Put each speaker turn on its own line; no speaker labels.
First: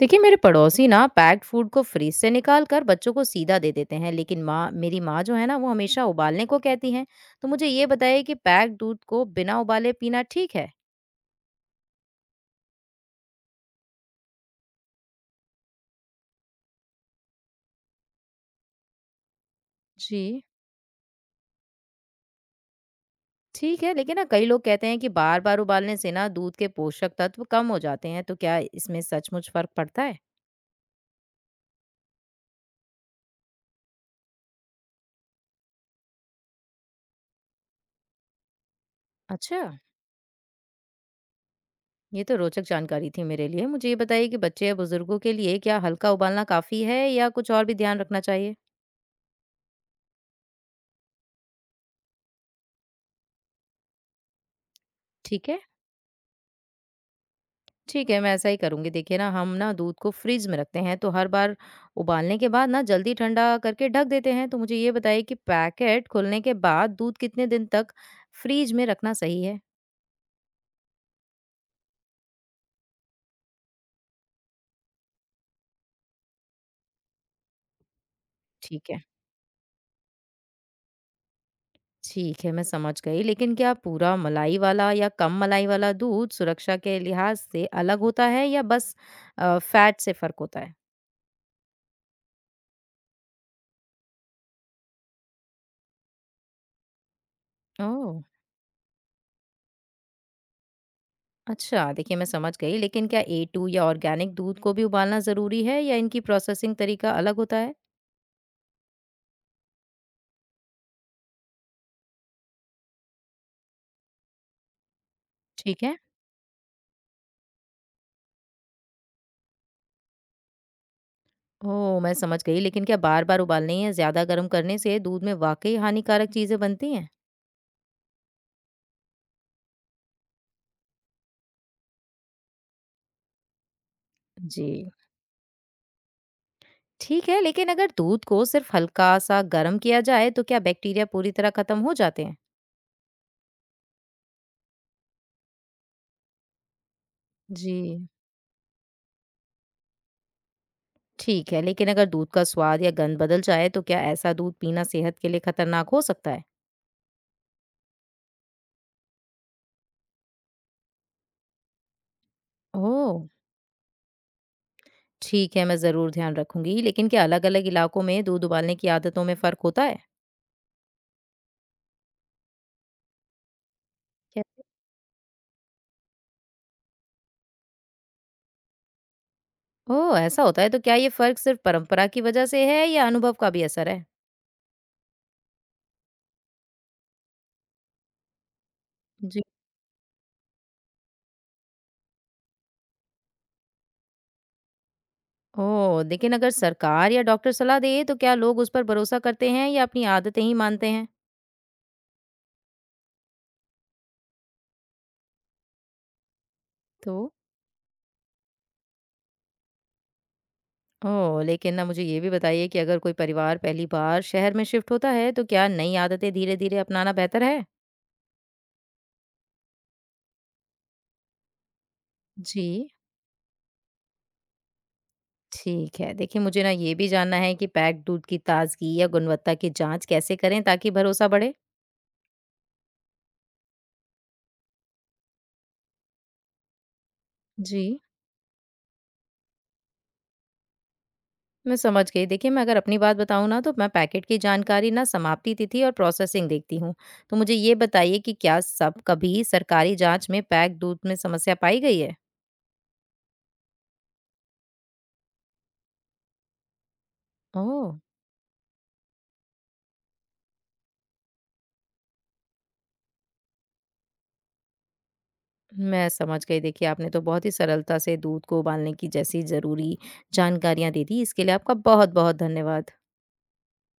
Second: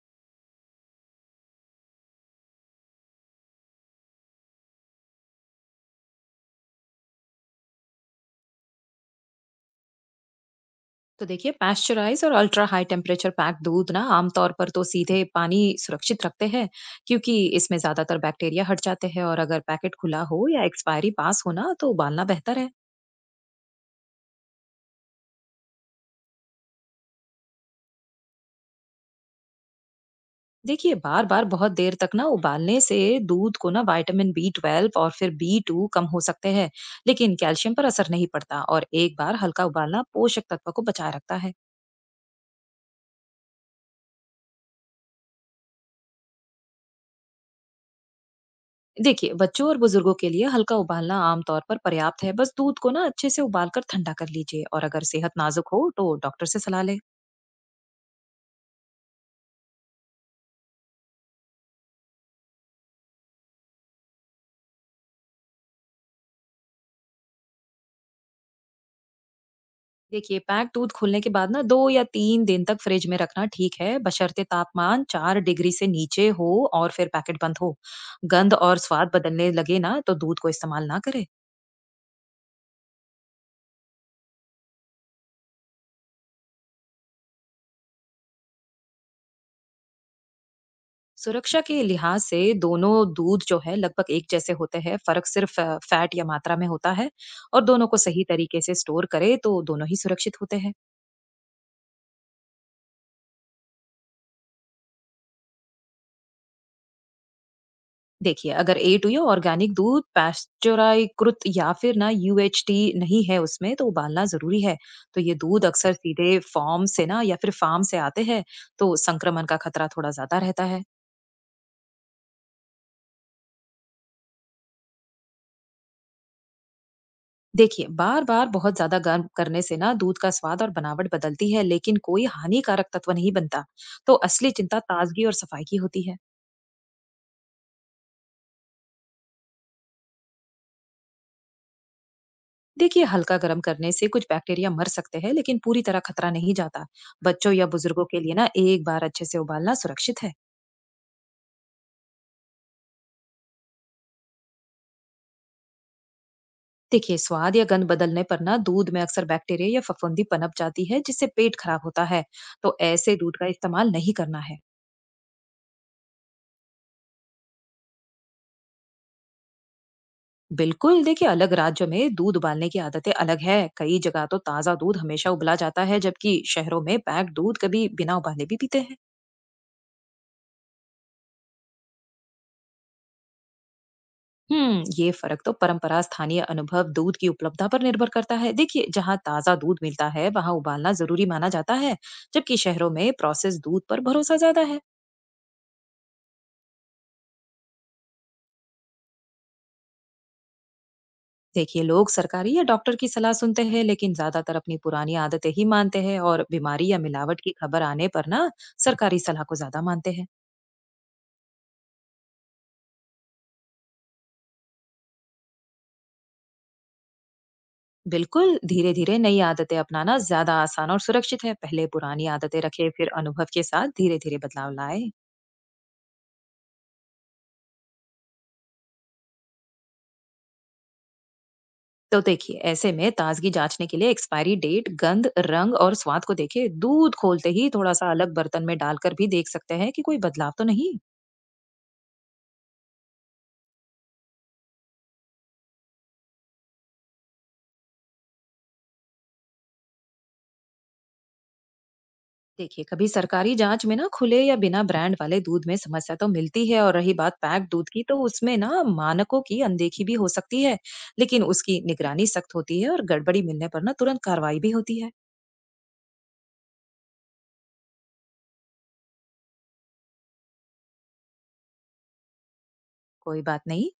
देखिए मेरे पड़ोसी ना पैक्ड फूड को फ्रीज से निकाल कर बच्चों को सीधा दे देते हैं। लेकिन माँ, मेरी माँ जो है ना, वो हमेशा उबालने को कहती हैं। तो मुझे ये बताइए कि पैक्ड दूध को बिना उबाले पीना ठीक है?
तो देखिए, पाश्चराइज और अल्ट्रा हाई टेम्परेचर पैक दूध ना आमतौर पर तो सीधे पानी सुरक्षित रखते हैं। क्योंकि इसमें ज्यादातर बैक्टीरिया हट जाते हैं, और अगर पैकेट
जी,
खुला हो या एक्सपायरी पास हो ना, तो उबालना बेहतर है।
ठीक है। लेकिन ना, कई लोग कहते हैं कि बार बार उबालने से ना दूध के पोषक तत्व कम हो जाते हैं। तो क्या इसमें सचमुच फर्क पड़ता है?
देखिए, बार बार बहुत देर तक ना उबालने से दूध को ना विटामिन B12 और फिर B2 कम हो सकते हैं। लेकिन कैल्शियम पर असर नहीं पड़ता, और एक बार
अच्छा,
हल्का उबालना पोषक तत्व को बचाए रखता है।
ये तो रोचक जानकारी थी मेरे लिए। मुझे ये बताइए कि बच्चे या बुजुर्गों के लिए क्या हल्का उबालना काफी है, या कुछ और भी ध्यान रखना चाहिए?
देखिए, बच्चों और बुजुर्गों के लिए हल्का उबालना आमतौर पर पर्याप्त है। बस दूध को ना अच्छे से उबालकर ठंडा कर लीजिए, और अगर सेहत
ठीक है।
नाजुक हो तो डॉक्टर से सलाह लें।
ठीक है, मैं ऐसा ही करूँगी। देखिए ना, हम ना दूध को फ्रिज में रखते हैं, तो हर बार उबालने के बाद ना जल्दी ठंडा करके ढक देते हैं। तो मुझे ये बताइए कि पैकेट खुलने के बाद दूध कितने दिन तक फ्रिज में रखना सही है?
देखिए, पैक दूध खोलने के बाद ना 2 या 3 दिन तक फ्रिज में रखना ठीक है, बशर्ते तापमान 4 डिग्री से नीचे हो और फिर पैकेट बंद हो। गंध और
ठीक है।
स्वाद बदलने लगे ना, तो दूध को इस्तेमाल ना करें।
ठीक है, मैं समझ गई। लेकिन क्या पूरा मलाई वाला या कम मलाई वाला दूध सुरक्षा के लिहाज से अलग होता है, या बस फैट से फ़र्क होता है?
सुरक्षा के लिहाज से दोनों दूध जो है लगभग एक जैसे होते हैं, फ़र्क सिर्फ फैट या मात्रा में होता है। और दोनों को
ओह!
सही तरीके से स्टोर करें तो दोनों ही सुरक्षित होते हैं।
अच्छा, देखिए, मैं समझ गई। लेकिन क्या ए2 या ऑर्गेनिक दूध को भी उबालना ज़रूरी है, या इनकी प्रोसेसिंग तरीका अलग होता है?
देखिए, अगर A2 या ऑर्गेनिक दूध पैस्चराइकृत या फिर ना UHT नहीं है उसमें, तो उबालना ज़रूरी है। तो ये दूध
ठीक
अक्सर
है।
सीधे फॉर्म से ना या फिर फार्म से आते हैं, तो संक्रमण का खतरा थोड़ा ज़्यादा रहता है।
ओह! मैं समझ गई। लेकिन क्या बार-बार उबालने या ज़्यादा गर्म करने से दूध में वाक़ई हानिकारक चीज़ें बनती हैं?
देखिए, बार-बार बहुत ज़्यादा गर्म करने से ना दूध का स्वाद और बनावट बदलती है, लेकिन कोई हानिकारक तत्व नहीं बनता। तो असली
जी।
चिंता ताज़गी और सफाई की होती है।
ठीक है, लेकिन अगर दूध को सिर्फ़ हल्का-सा गर्म किया जाए, तो क्या बैक्टीरिया पूरी तरह खत्म हो जाते हैं?
देखिए, हल्का गर्म करने से कुछ बैक्टीरिया मर सकते हैं, लेकिन पूरी तरह खतरा नहीं जाता। बच्चों या
जी।
बुजुर्गों के लिए ना एक बार अच्छे से उबालना सुरक्षित है।
ठीक है, लेकिन अगर दूध का स्वाद या गंध बदल जाए, तो क्या ऐसा दूध पीना सेहत के लिए खतरनाक हो सकता है?
देखिए, स्वाद या गंध बदलने पर ना दूध में अक्सर बैक्टीरिया या फफूंदी पनप जाती है, जिससे पेट खराब होता है। तो
ओह!
ऐसे दूध का इस्तेमाल नहीं करना है।
ठीक है, मैं ज़रूर ध्यान रखूँगी। लेकिन क्या अलग-अलग इलाकों में दूध उबालने की आदतों में फ़र्क होता है?
बिल्कुल, देखिए, अलग राज्यों में दूध उबालने की आदतें अलग है। कई जगह तो
कैसे?
ताजा दूध हमेशा उबला जाता है, जबकि शहरों में पैक्ड दूध कभी बिना उबाले भी पीते हैं।
ओह! ऐसा होता है? तो क्या ये फ़र्क सिर्फ़ परंपरा की वजह से है, या अनुभव का भी असर है?
ये फर्क तो परंपरा, स्थानीय अनुभव, दूध की उपलब्धता पर निर्भर करता है। देखिए, जहाँ
जी।
ताजा दूध मिलता है वहाँ उबालना जरूरी माना जाता है, जबकि शहरों में प्रोसेस दूध पर भरोसा ज्यादा है।
ओह! लेकिन अगर सरकार या डॉक्टर सलाह दे, तो क्या लोग उस पर भरोसा करते हैं या अपनी आदतें ही मानते हैं?
देखिए, लोग सरकारी या डॉक्टर की सलाह सुनते हैं, लेकिन ज्यादातर अपनी पुरानी आदतें ही मानते हैं, और बीमारी या
तो
मिलावट की खबर आने पर ना सरकारी सलाह को ज्यादा मानते हैं।
ओह! लेकिन ना, मुझे ये भी बताइए कि अगर कोई परिवार पहली बार शहर में शिफ्ट होता है, तो क्या नई आदतें धीरे-धीरे अपनाना बेहतर है?
बिल्कुल, धीरे धीरे नई आदतें अपनाना ज्यादा आसान और सुरक्षित है। पहले पुरानी आदतें
जी।
रखे, फिर अनुभव के साथ धीरे धीरे बदलाव लाए।
ठीक है। देखिए, मुझे ना ये भी जानना है कि पैक्ड दूध की ताज़गी या गुणवत्ता की जांच कैसे करें ताकि भरोसा बढ़े?
तो देखिए, ऐसे में ताजगी जांचने के लिए एक्सपायरी डेट, गंध, रंग और स्वाद को देखे। दूध खोलते ही
जी।
थोड़ा सा अलग बर्तन में डालकर भी देख सकते हैं कि कोई बदलाव तो नहीं।
मैं समझ गई। देखिए, मैं अगर अपनी बात बताऊँ ना, तो मैं पैकेट की जानकारी ना, समाप्ति तिथि और प्रोसेसिंग देखती हूँ। तो मुझे ये बताइए कि क्या सब कभी सरकारी जाँच में पैक दूध में समस्या पाई गई है?
देखिए, कभी सरकारी जांच में ना खुले या बिना ब्रांड वाले दूध में समस्या तो मिलती है, और रही बात पैक्ड
ओह!
दूध की, तो उसमें ना मानकों की अनदेखी भी हो सकती है। लेकिन उसकी निगरानी सख्त होती है, और गड़बड़ी मिलने पर ना तुरंत कार्रवाई भी होती है।
मैं समझ गई। देखिए, आपने तो बहुत ही सरलता से दूध को उबालने की जैसी ज़रूरी जानकारियाँ दे दी। इसके लिए आपका बहुत-बहुत धन्यवाद।
कोई बात नहीं।